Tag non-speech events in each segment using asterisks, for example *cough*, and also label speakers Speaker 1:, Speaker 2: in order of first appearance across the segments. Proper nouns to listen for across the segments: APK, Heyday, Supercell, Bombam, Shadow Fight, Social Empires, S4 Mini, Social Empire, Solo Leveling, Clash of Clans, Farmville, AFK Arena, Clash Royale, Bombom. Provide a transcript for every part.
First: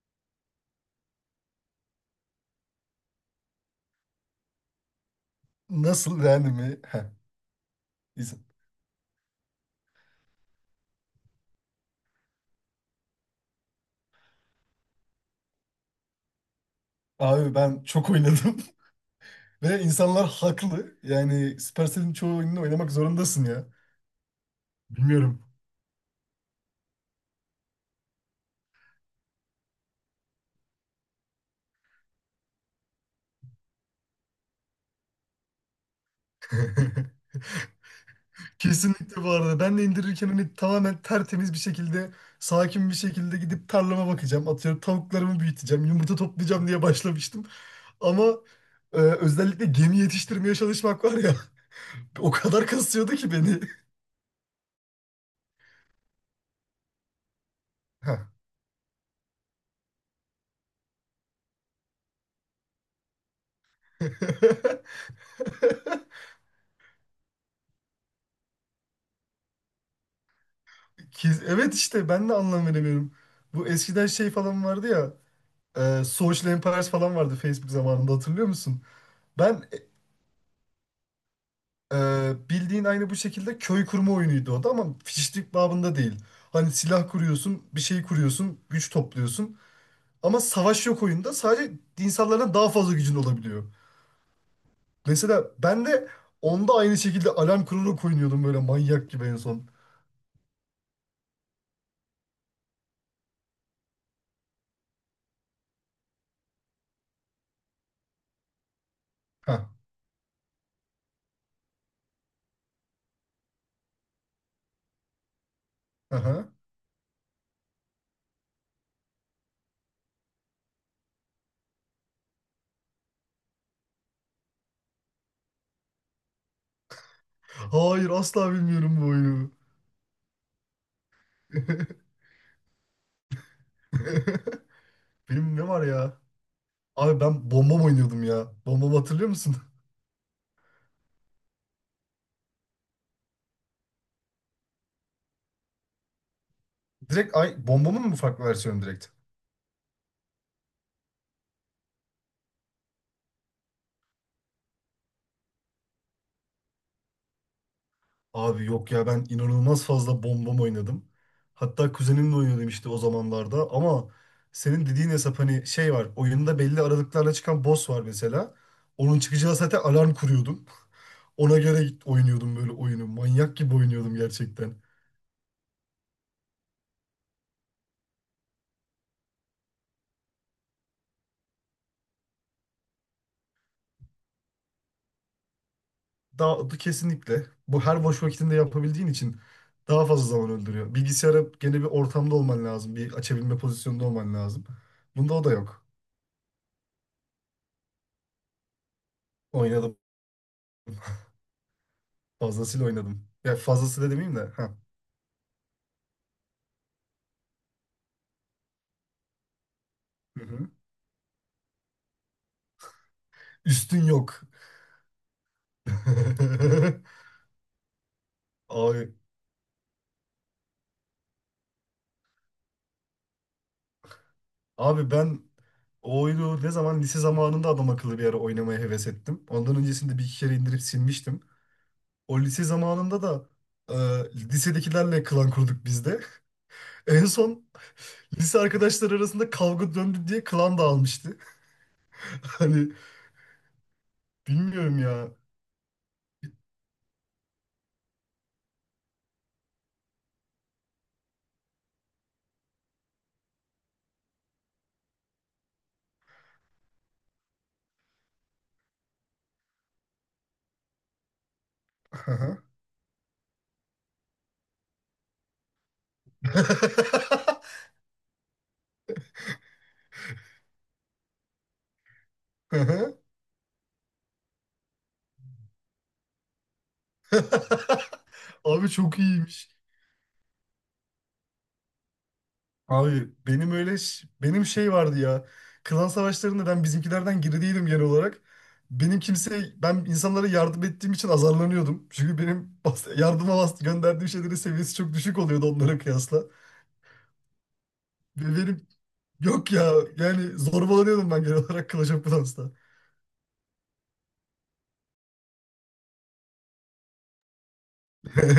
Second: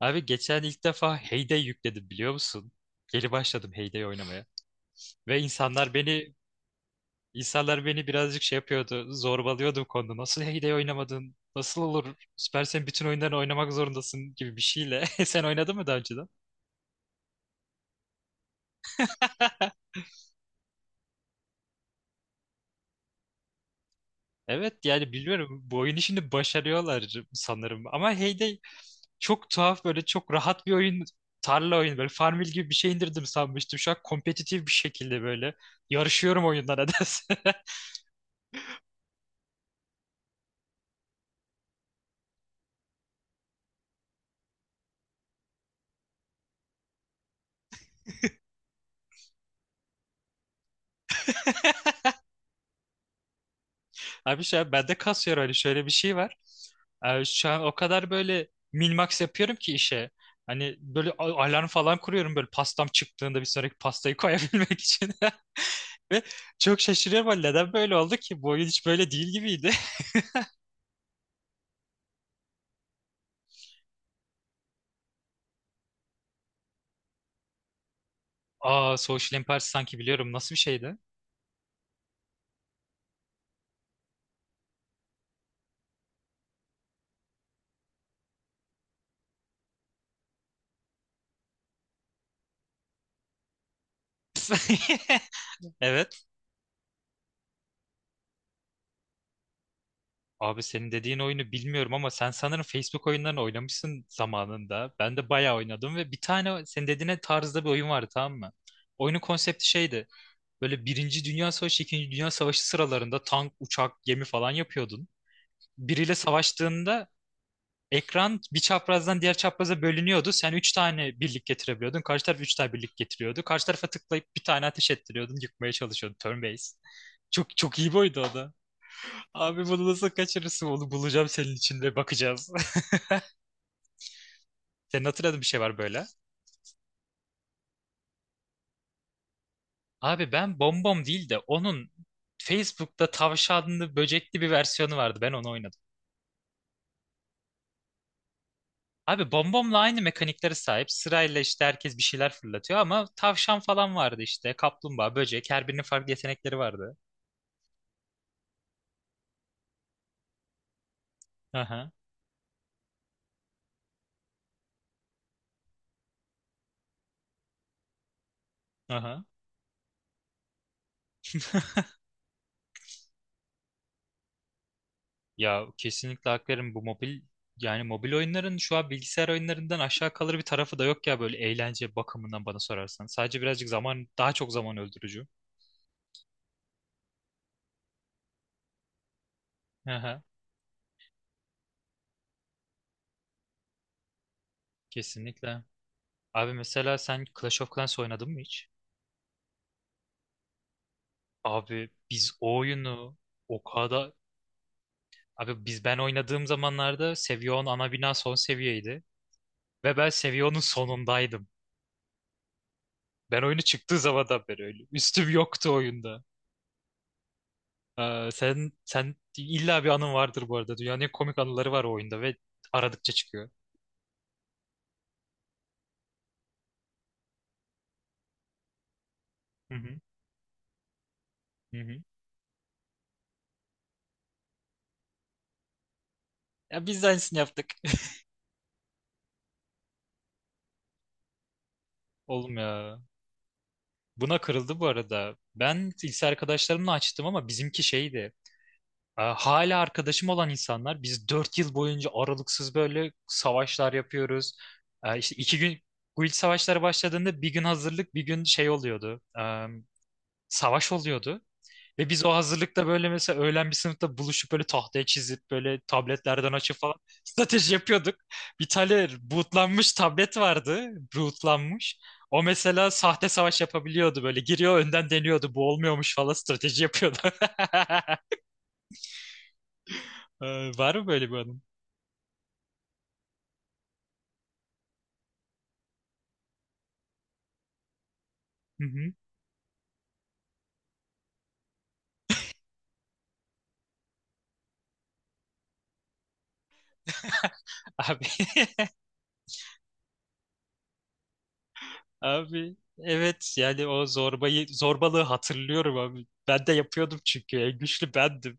Speaker 1: Abi geçen ilk defa Heyday yükledim biliyor musun? Geri başladım Heyday oynamaya. Ve insanlar
Speaker 2: Nasıl
Speaker 1: beni
Speaker 2: yani mi? Heh,
Speaker 1: insanlar beni birazcık
Speaker 2: izin.
Speaker 1: şey yapıyordu. Zorbalıyordu bu konuda. Nasıl Heyday oynamadın? Nasıl olur? Süper, sen bütün oyunlarını oynamak zorundasın gibi bir şeyle. *laughs* Sen oynadın mı daha önceden?
Speaker 2: Abi ben çok oynadım *laughs*
Speaker 1: *laughs*
Speaker 2: ve insanlar haklı. Yani Supercell'in çoğu oyununu oynamak zorundasın ya.
Speaker 1: Evet, yani
Speaker 2: Bilmiyorum.
Speaker 1: biliyorum bu oyunu şimdi başarıyorlar sanırım. Ama Heyday çok tuhaf, böyle çok rahat bir oyun. Tarla oyunu, böyle Farmville gibi bir şey indirdim sanmıştım. Şu an kompetitif bir şekilde böyle yarışıyorum oyunlara *laughs* nedense.
Speaker 2: *laughs* Kesinlikle bu arada. Ben de indirirken hani tamamen tertemiz bir şekilde, sakin bir şekilde gidip tarlama bakacağım. Atıyorum tavuklarımı büyüteceğim, yumurta toplayacağım diye başlamıştım. Ama özellikle gemi yetiştirmeye çalışmak var ya. *laughs* O kadar kasıyordu ki beni.
Speaker 1: Abi şu an bende kasıyor yer, hani şöyle bir şey var. Abi şu an o
Speaker 2: *laughs*
Speaker 1: kadar
Speaker 2: Heh.
Speaker 1: böyle min-max yapıyorum ki işe. Hani böyle alarm falan kuruyorum, böyle pastam çıktığında bir sonraki pastayı koyabilmek *laughs* için.
Speaker 2: *laughs*
Speaker 1: Ve çok şaşırıyorum, hani neden böyle oldu ki? Bu oyun hiç böyle değil gibiydi.
Speaker 2: Evet, işte ben de anlam veremiyorum. Bu eskiden şey falan vardı ya. Social Empires falan vardı Facebook zamanında, hatırlıyor
Speaker 1: *laughs*
Speaker 2: musun?
Speaker 1: Aa, Social Empire
Speaker 2: Ben
Speaker 1: sanki biliyorum. Nasıl bir şeydi?
Speaker 2: e, bildiğin aynı bu şekilde köy kurma oyunuydu o da, ama fişlik babında değil. Hani silah kuruyorsun, bir şey kuruyorsun, güç topluyorsun. Ama savaş yok oyunda. Sadece insanlardan daha fazla gücün olabiliyor. Mesela
Speaker 1: *laughs*
Speaker 2: ben de
Speaker 1: Evet.
Speaker 2: onda aynı şekilde alarm kurarak oynuyordum böyle manyak gibi en son.
Speaker 1: Abi senin dediğin oyunu bilmiyorum ama sen sanırım Facebook oyunlarını oynamışsın zamanında. Ben de bayağı oynadım ve bir tane senin dediğine tarzda bir oyun vardı, tamam mı? Oyunun
Speaker 2: Heh,
Speaker 1: konsepti şeydi. Böyle Birinci Dünya Savaşı, İkinci Dünya Savaşı sıralarında tank, uçak, gemi falan yapıyordun. Biriyle
Speaker 2: aha.
Speaker 1: savaştığında ekran bir çaprazdan diğer çapraza bölünüyordu. Sen üç tane birlik getirebiliyordun. Karşı taraf üç tane birlik getiriyordu. Karşı tarafa tıklayıp bir tane ateş ettiriyordun. Yıkmaya çalışıyordun. Turn based. Çok çok iyi bir
Speaker 2: Hayır,
Speaker 1: oydu o da.
Speaker 2: asla bilmiyorum bu oyunu.
Speaker 1: Abi bunu nasıl kaçırırsın? Onu bulacağım senin için ve bakacağız. *laughs* Senin
Speaker 2: *laughs*
Speaker 1: hatırladığın bir
Speaker 2: Benim
Speaker 1: şey
Speaker 2: ne
Speaker 1: var
Speaker 2: var
Speaker 1: böyle.
Speaker 2: ya? Abi ben bombam oynuyordum ya. Bombamı hatırlıyor musun?
Speaker 1: Abi ben Bombom değil de onun Facebook'ta tavşanlı böcekli bir versiyonu vardı. Ben onu oynadım.
Speaker 2: *laughs* Direkt ay bombamın mı farklı versiyonu direkt?
Speaker 1: Abi Bombom'la aynı mekaniklere sahip. Sırayla işte herkes bir şeyler fırlatıyor ama tavşan falan vardı işte. Kaplumbağa, böcek. Her birinin farklı yetenekleri vardı.
Speaker 2: Abi yok ya, ben inanılmaz fazla bombam oynadım.
Speaker 1: Aha,
Speaker 2: Hatta kuzenimle oynuyordum işte o zamanlarda, ama senin dediğin hesap hani şey var oyunda, belli aralıklarla çıkan boss var mesela. Onun
Speaker 1: aha.
Speaker 2: çıkacağı saate alarm kuruyordum. *laughs* Ona göre oynuyordum böyle oyunu. Manyak gibi oynuyordum gerçekten.
Speaker 1: Ya kesinlikle hak veririm. Bu mobil, yani mobil oyunların şu an bilgisayar oyunlarından aşağı kalır bir tarafı da yok ya, böyle eğlence bakımından bana sorarsan. Sadece birazcık zaman, daha çok zaman öldürücü.
Speaker 2: Daha kesinlikle. Bu her boş vakitinde yapabildiğin için daha
Speaker 1: Aha,
Speaker 2: fazla zaman öldürüyor. Bilgisayara gene bir ortamda olman lazım. Bir açabilme pozisyonunda olman lazım. Bunda o da
Speaker 1: kesinlikle.
Speaker 2: yok.
Speaker 1: Abi mesela sen Clash of Clans oynadın mı hiç?
Speaker 2: Oynadım.
Speaker 1: Abi biz o
Speaker 2: Fazlasıyla
Speaker 1: oyunu
Speaker 2: oynadım. Ya
Speaker 1: o
Speaker 2: fazlası da
Speaker 1: kadar
Speaker 2: demeyeyim de. Ha.
Speaker 1: Abi ben oynadığım zamanlarda Seviyon ana bina son seviyeydi. Ve ben
Speaker 2: Hı
Speaker 1: Seviyon'un
Speaker 2: hı.
Speaker 1: sonundaydım. Ben oyunu çıktığı
Speaker 2: Üstün yok.
Speaker 1: zamandan beri öyle. Üstüm yoktu oyunda.
Speaker 2: *laughs*
Speaker 1: Ee, sen
Speaker 2: Abi,
Speaker 1: sen illa bir anın vardır bu arada. Dünyanın en komik anıları var o oyunda ve aradıkça çıkıyor.
Speaker 2: abi ben o oyunu ne zaman lise zamanında adam akıllı bir ara oynamaya heves ettim.
Speaker 1: Hı
Speaker 2: Ondan
Speaker 1: hı.
Speaker 2: öncesinde bir iki kere indirip silmiştim.
Speaker 1: Hı hı.
Speaker 2: O lise zamanında da lisedekilerle klan kurduk biz de. *laughs*
Speaker 1: Ya biz de
Speaker 2: En
Speaker 1: aynısını yaptık.
Speaker 2: son lise arkadaşlar arasında kavga döndü diye klan dağılmıştı.
Speaker 1: *laughs*
Speaker 2: *laughs*
Speaker 1: Oğlum
Speaker 2: Hani
Speaker 1: ya. Buna kırıldı bu
Speaker 2: bilmiyorum ya.
Speaker 1: arada. Ben lise arkadaşlarımla açtım ama bizimki şeydi. E, hala arkadaşım olan insanlar, biz 4 yıl boyunca aralıksız böyle savaşlar yapıyoruz. E, İşte iki gün guild savaşları başladığında bir gün hazırlık, bir gün şey oluyordu. E, savaş oluyordu. Ve biz o
Speaker 2: *laughs*
Speaker 1: hazırlıkta böyle mesela öğlen bir sınıfta buluşup böyle tahtaya çizip böyle tabletlerden açıp falan *laughs* strateji yapıyorduk. Bir tane bootlanmış tablet vardı. Bootlanmış. O mesela sahte savaş yapabiliyordu böyle. Giriyor önden deniyordu. Bu olmuyormuş falan strateji yapıyordu. *laughs*
Speaker 2: Abi çok iyiymiş.
Speaker 1: E, var mı böyle bir anın?
Speaker 2: Abi benim öyle benim şey vardı ya. Klan savaşlarında ben bizimkilerden geri değilim genel olarak.
Speaker 1: Hı hı.
Speaker 2: Benim kimse ben insanlara yardım ettiğim için azarlanıyordum. Çünkü benim yardıma gönderdiğim şeylerin seviyesi çok düşük oluyordu onlara kıyasla.
Speaker 1: Abi,
Speaker 2: Ve
Speaker 1: *laughs*
Speaker 2: benim yok ya, yani zorbalanıyordum ben genel olarak Clash of Clans'ta.
Speaker 1: abi evet, yani o zorbayı zorbalığı hatırlıyorum abi. Ben de yapıyordum çünkü en güçlü bendim.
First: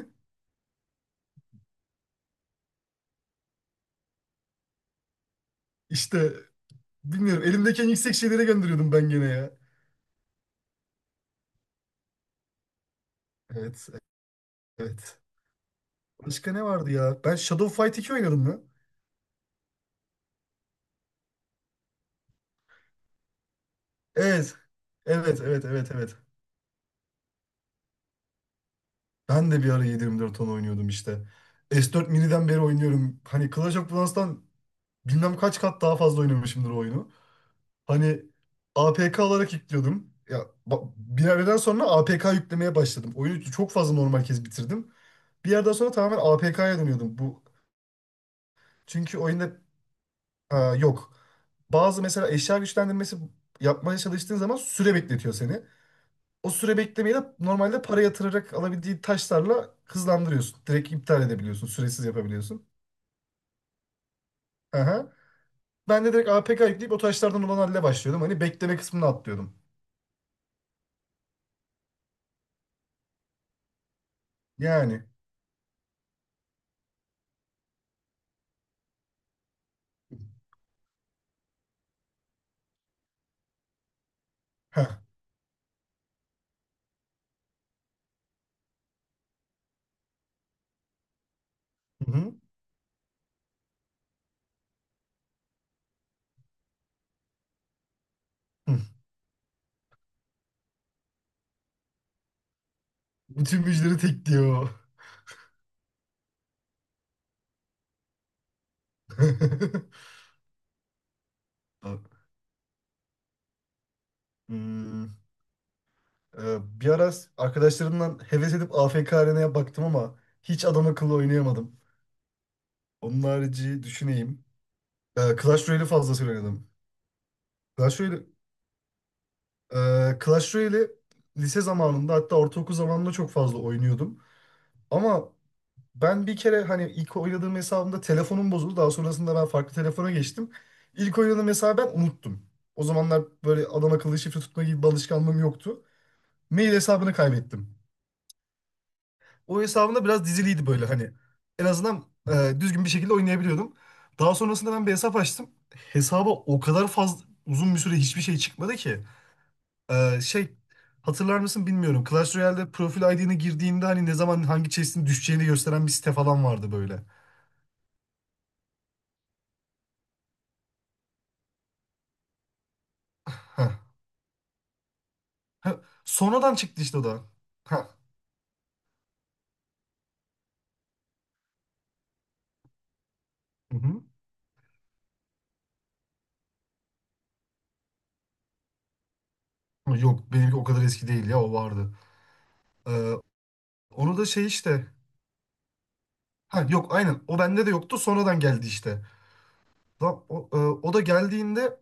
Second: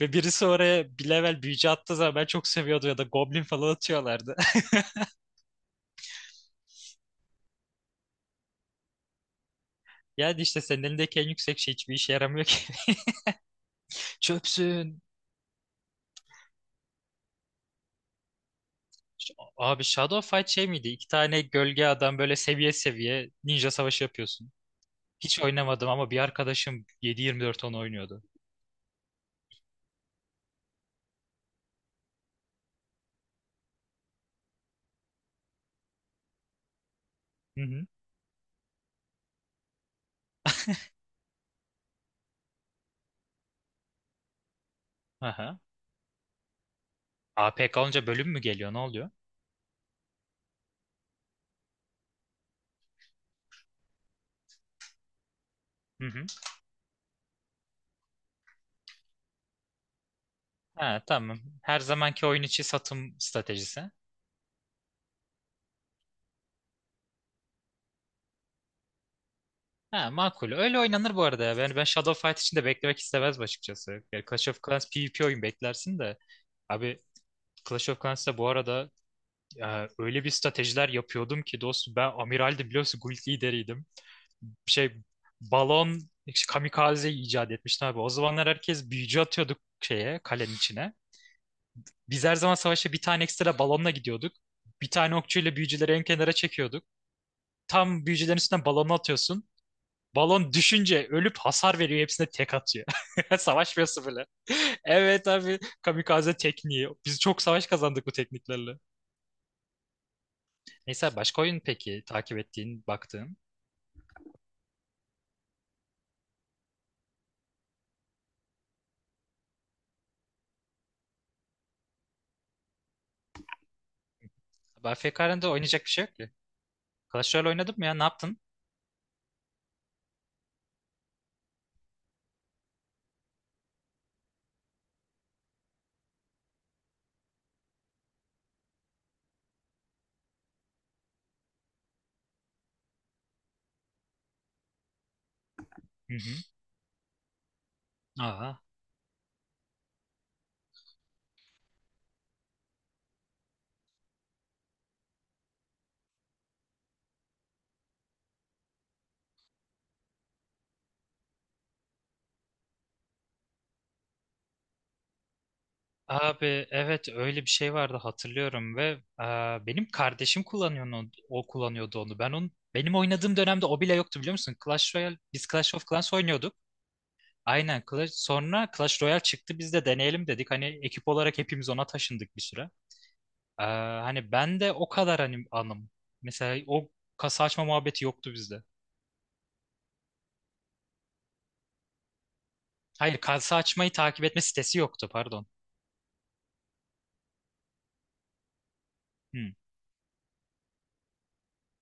Speaker 1: Ve birisi oraya bir level büyücü attığı zaman ben çok seviyordum, ya da goblin falan atıyorlardı. *laughs*
Speaker 2: İşte bilmiyorum, elimdeki en yüksek şeylere gönderiyordum ben gene ya.
Speaker 1: Yani işte senin elindeki en yüksek şey hiçbir işe yaramıyor ki.
Speaker 2: Evet,
Speaker 1: *laughs* Çöpsün.
Speaker 2: evet. Başka ne vardı ya? Ben Shadow Fight 2 oynadım mı?
Speaker 1: Abi Shadow Fight şey miydi? İki tane gölge adam, böyle seviye seviye ninja savaşı yapıyorsun.
Speaker 2: Evet.
Speaker 1: Hiç
Speaker 2: Evet, evet,
Speaker 1: oynamadım
Speaker 2: evet,
Speaker 1: ama
Speaker 2: evet.
Speaker 1: bir arkadaşım 7-24 onu oynuyordu.
Speaker 2: Ben de bir ara 7/24 ton oynuyordum işte. S4 Mini'den beri oynuyorum. Hani Clash of Clans'tan bilmem kaç kat daha fazla oynamışımdır o oyunu.
Speaker 1: Hı hı.
Speaker 2: Hani APK olarak yüklüyordum. Ya bir yerden sonra APK yüklemeye başladım. Oyunu çok fazla normal kez bitirdim. Bir
Speaker 1: Aha.
Speaker 2: yerden sonra tamamen APK'ya dönüyordum. Bu
Speaker 1: APK olunca bölüm mü geliyor? Ne oluyor?
Speaker 2: çünkü oyunda. Ha, yok. Bazı mesela eşya güçlendirmesi yapmaya çalıştığın zaman süre bekletiyor seni.
Speaker 1: Hı hı.
Speaker 2: O süre beklemeyi de normalde para yatırarak alabildiği taşlarla hızlandırıyorsun. Direkt
Speaker 1: Ha,
Speaker 2: iptal
Speaker 1: tamam.
Speaker 2: edebiliyorsun.
Speaker 1: Her
Speaker 2: Süresiz
Speaker 1: zamanki oyun
Speaker 2: yapabiliyorsun.
Speaker 1: içi satım stratejisi.
Speaker 2: Aha. Ben de direkt APK yükleyip o taşlardan olan halle başlıyordum. Hani bekleme kısmını atlıyordum.
Speaker 1: Ha, makul. Öyle oynanır bu arada ya. Ben Shadow Fight için de beklemek istemezdim açıkçası. Yani Clash of Clans
Speaker 2: Yani.
Speaker 1: PvP oyun, beklersin de. Abi Clash of Clans'ta bu arada, öyle bir stratejiler yapıyordum ki dostum, ben amiraldim, biliyorsun, guild lideriydim.
Speaker 2: Heh.
Speaker 1: Şey, balon işte, kamikaze icat etmiştim abi. O zamanlar herkes büyücü atıyorduk şeye, kalenin içine.
Speaker 2: Hı
Speaker 1: Biz her
Speaker 2: hı.
Speaker 1: zaman savaşa bir tane ekstra balonla gidiyorduk. Bir tane okçuyla büyücüleri en kenara çekiyorduk. Tam büyücülerin üstünden
Speaker 2: Hı.
Speaker 1: balonu atıyorsun. Balon düşünce ölüp hasar veriyor. Hepsine tek atıyor. *laughs*
Speaker 2: Bütün müjdeleri
Speaker 1: Savaşmıyorsun bile.
Speaker 2: tek
Speaker 1: *laughs*
Speaker 2: diyor.
Speaker 1: Evet abi. Kamikaze tekniği. Biz çok savaş kazandık bu tekniklerle.
Speaker 2: *laughs*
Speaker 1: Neyse, başka oyun peki takip ettiğin, baktığın.
Speaker 2: Hmm, bir ara arkadaşlarımdan heves edip AFK Arena'ya baktım ama hiç adam akıllı oynayamadım. Onun harici düşüneyim.
Speaker 1: AFK'da
Speaker 2: Clash
Speaker 1: oynayacak
Speaker 2: Royale'i
Speaker 1: bir şey yok ki.
Speaker 2: fazlasıyla oynadım.
Speaker 1: Clash Royale oynadın mı ya?
Speaker 2: Clash
Speaker 1: Ne
Speaker 2: Royale,
Speaker 1: yaptın?
Speaker 2: Clash Royale'i lise zamanında, hatta ortaokul zamanında çok fazla oynuyordum. Ama ben bir kere hani ilk oynadığım hesabımda telefonum bozuldu. Daha sonrasında ben farklı telefona geçtim. İlk oynadığım hesabı ben unuttum. O zamanlar böyle adam akıllı şifre tutma gibi bir alışkanlığım yoktu.
Speaker 1: Hı hı.
Speaker 2: Mail hesabını kaybettim.
Speaker 1: Aa.
Speaker 2: O hesabımda biraz diziliydi böyle hani. En azından düzgün bir şekilde oynayabiliyordum. Daha sonrasında ben bir hesap açtım. Hesaba o kadar fazla uzun bir süre hiçbir şey çıkmadı ki. Şey, hatırlar mısın bilmiyorum. Clash Royale'de profil ID'ne girdiğinde hani ne zaman hangi chest'in düşeceğini gösteren bir site falan
Speaker 1: Abi
Speaker 2: vardı böyle.
Speaker 1: evet öyle bir şey vardı, hatırlıyorum ve aa, benim kardeşim kullanıyor onu, o kullanıyordu onu. Ben onun, benim oynadığım dönemde
Speaker 2: Heh.
Speaker 1: o bile yoktu biliyor musun? Clash Royale, biz Clash
Speaker 2: Heh.
Speaker 1: of Clans oynuyorduk.
Speaker 2: Sonradan çıktı işte o da.
Speaker 1: Aynen
Speaker 2: Heh.
Speaker 1: Clash. Sonra Clash Royale çıktı, biz de deneyelim dedik. Hani ekip olarak hepimiz ona taşındık bir süre. Ee,
Speaker 2: Hı-hı.
Speaker 1: hani ben de o kadar hani anım. Mesela o kasa açma muhabbeti yoktu bizde.
Speaker 2: Yok, benimki o kadar eski değil ya, o vardı. Ee,
Speaker 1: Hayır, kasa açmayı
Speaker 2: Onu
Speaker 1: takip
Speaker 2: da
Speaker 1: etme
Speaker 2: şey
Speaker 1: sitesi
Speaker 2: işte.
Speaker 1: yoktu, pardon.
Speaker 2: Ha yok, aynen o bende de yoktu, sonradan geldi işte.
Speaker 1: Hmm.
Speaker 2: Lan o, o da geldiğinde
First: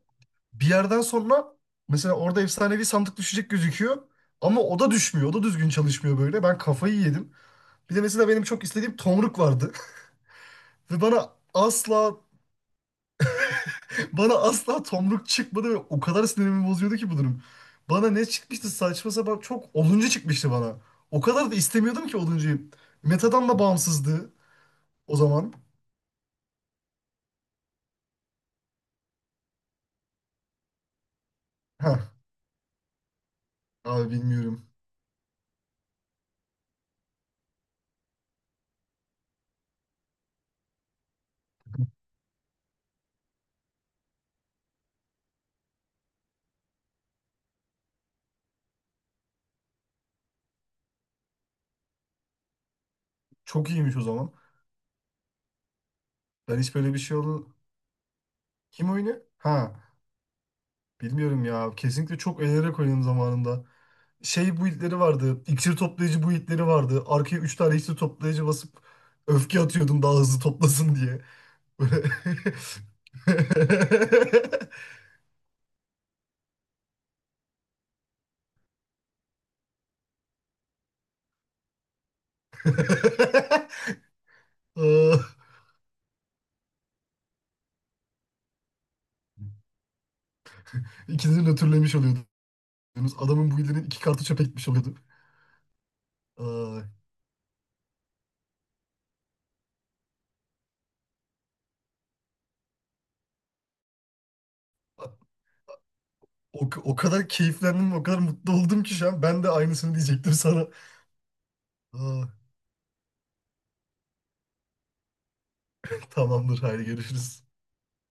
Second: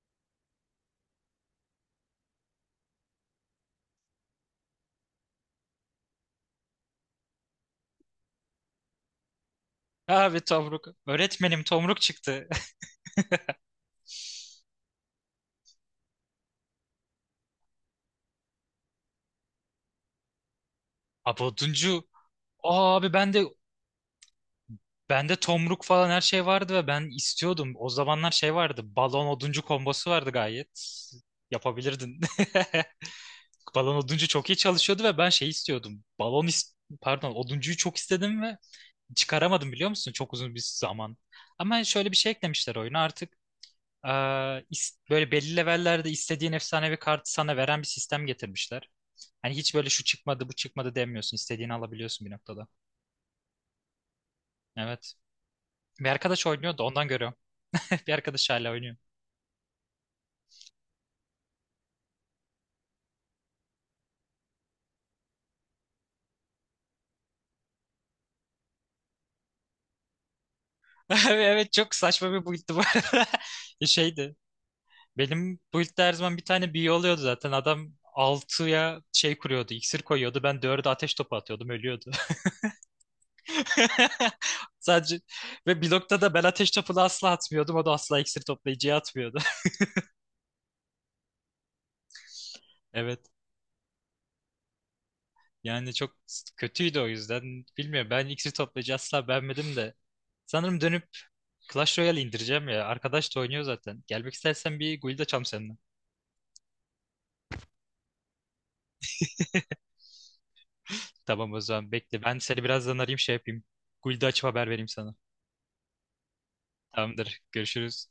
Speaker 2: bir yerden sonra mesela orada efsanevi sandık düşecek gözüküyor. Ama o da düşmüyor. O da düzgün çalışmıyor böyle. Ben kafayı yedim. Bir de mesela benim çok istediğim tomruk vardı.
Speaker 1: Abi Tomruk.
Speaker 2: Ve bana
Speaker 1: Öğretmenim Tomruk
Speaker 2: asla
Speaker 1: çıktı.
Speaker 2: bana asla tomruk çıkmadı ve o kadar sinirimi bozuyordu ki bu durum. Bana ne çıkmıştı, saçma sapan çok oduncu çıkmıştı bana. O
Speaker 1: *laughs*
Speaker 2: kadar da istemiyordum
Speaker 1: Aboduncu.
Speaker 2: ki oduncuyu.
Speaker 1: Aa, Abi ben de
Speaker 2: Metadan da bağımsızdı o
Speaker 1: bende
Speaker 2: zaman.
Speaker 1: Tomruk falan her şey vardı ve ben istiyordum. O zamanlar şey vardı. Balon oduncu kombosu vardı gayet.
Speaker 2: Heh,
Speaker 1: Yapabilirdin. *laughs* Balon
Speaker 2: abi
Speaker 1: oduncu çok iyi
Speaker 2: bilmiyorum.
Speaker 1: çalışıyordu ve ben şey istiyordum. Pardon, oduncuyu çok istedim ve çıkaramadım biliyor musun? Çok uzun bir zaman. Ama şöyle bir şey eklemişler oyuna artık. Ee, böyle belli levellerde istediğin efsanevi kartı sana veren bir sistem getirmişler. Hani hiç böyle şu çıkmadı bu çıkmadı demiyorsun. İstediğini alabiliyorsun bir noktada.
Speaker 2: Çok iyiymiş o zaman.
Speaker 1: Evet. Bir arkadaş
Speaker 2: Ben hiç
Speaker 1: oynuyordu,
Speaker 2: böyle bir
Speaker 1: ondan
Speaker 2: şey
Speaker 1: görüyorum.
Speaker 2: oldu.
Speaker 1: *laughs* Bir arkadaş hala
Speaker 2: Kim
Speaker 1: oynuyor.
Speaker 2: oynuyor? Ha, bilmiyorum ya. Kesinlikle çok eğlenerek oynadım zamanında. Şey build'leri vardı. İksir toplayıcı build'leri vardı. Arkaya 3 tane iksir toplayıcı basıp öfke atıyordum daha hızlı toplasın diye.
Speaker 1: *laughs* Evet,
Speaker 2: *laughs*
Speaker 1: çok saçma bir build'di bu
Speaker 2: Aa,
Speaker 1: arada. *laughs* Şeydi. Benim build'de her zaman bir tane büyü oluyordu zaten. Adam altıya şey kuruyordu, iksir koyuyordu. Ben 4'e ateş topu atıyordum, ölüyordu. *laughs* Sadece ve blokta da ben ateş topunu asla atmıyordum. O da asla iksir toplayıcıya atmıyordu. *laughs*
Speaker 2: İkinizi nötrlemiş oluyordunuz.
Speaker 1: Evet.
Speaker 2: Adamın bu ilinin iki kartı çöpe gitmiş oluyordu.
Speaker 1: Yani çok
Speaker 2: Aa,
Speaker 1: kötüydü o yüzden. Bilmiyorum, ben iksir toplayıcı asla beğenmedim de. Sanırım dönüp Clash Royale indireceğim ya. Arkadaş da oynuyor zaten. Gelmek istersen bir guild açalım seninle.
Speaker 2: o kadar keyiflendim, o kadar mutlu oldum ki şu an. Ben de aynısını diyecektim sana.
Speaker 1: Tamam o zaman, bekle.
Speaker 2: Aa,
Speaker 1: Ben seni birazdan arayayım, şey yapayım. Guild'i açıp haber vereyim sana.
Speaker 2: tamamdır, haydi
Speaker 1: Tamamdır.
Speaker 2: görüşürüz.
Speaker 1: Görüşürüz.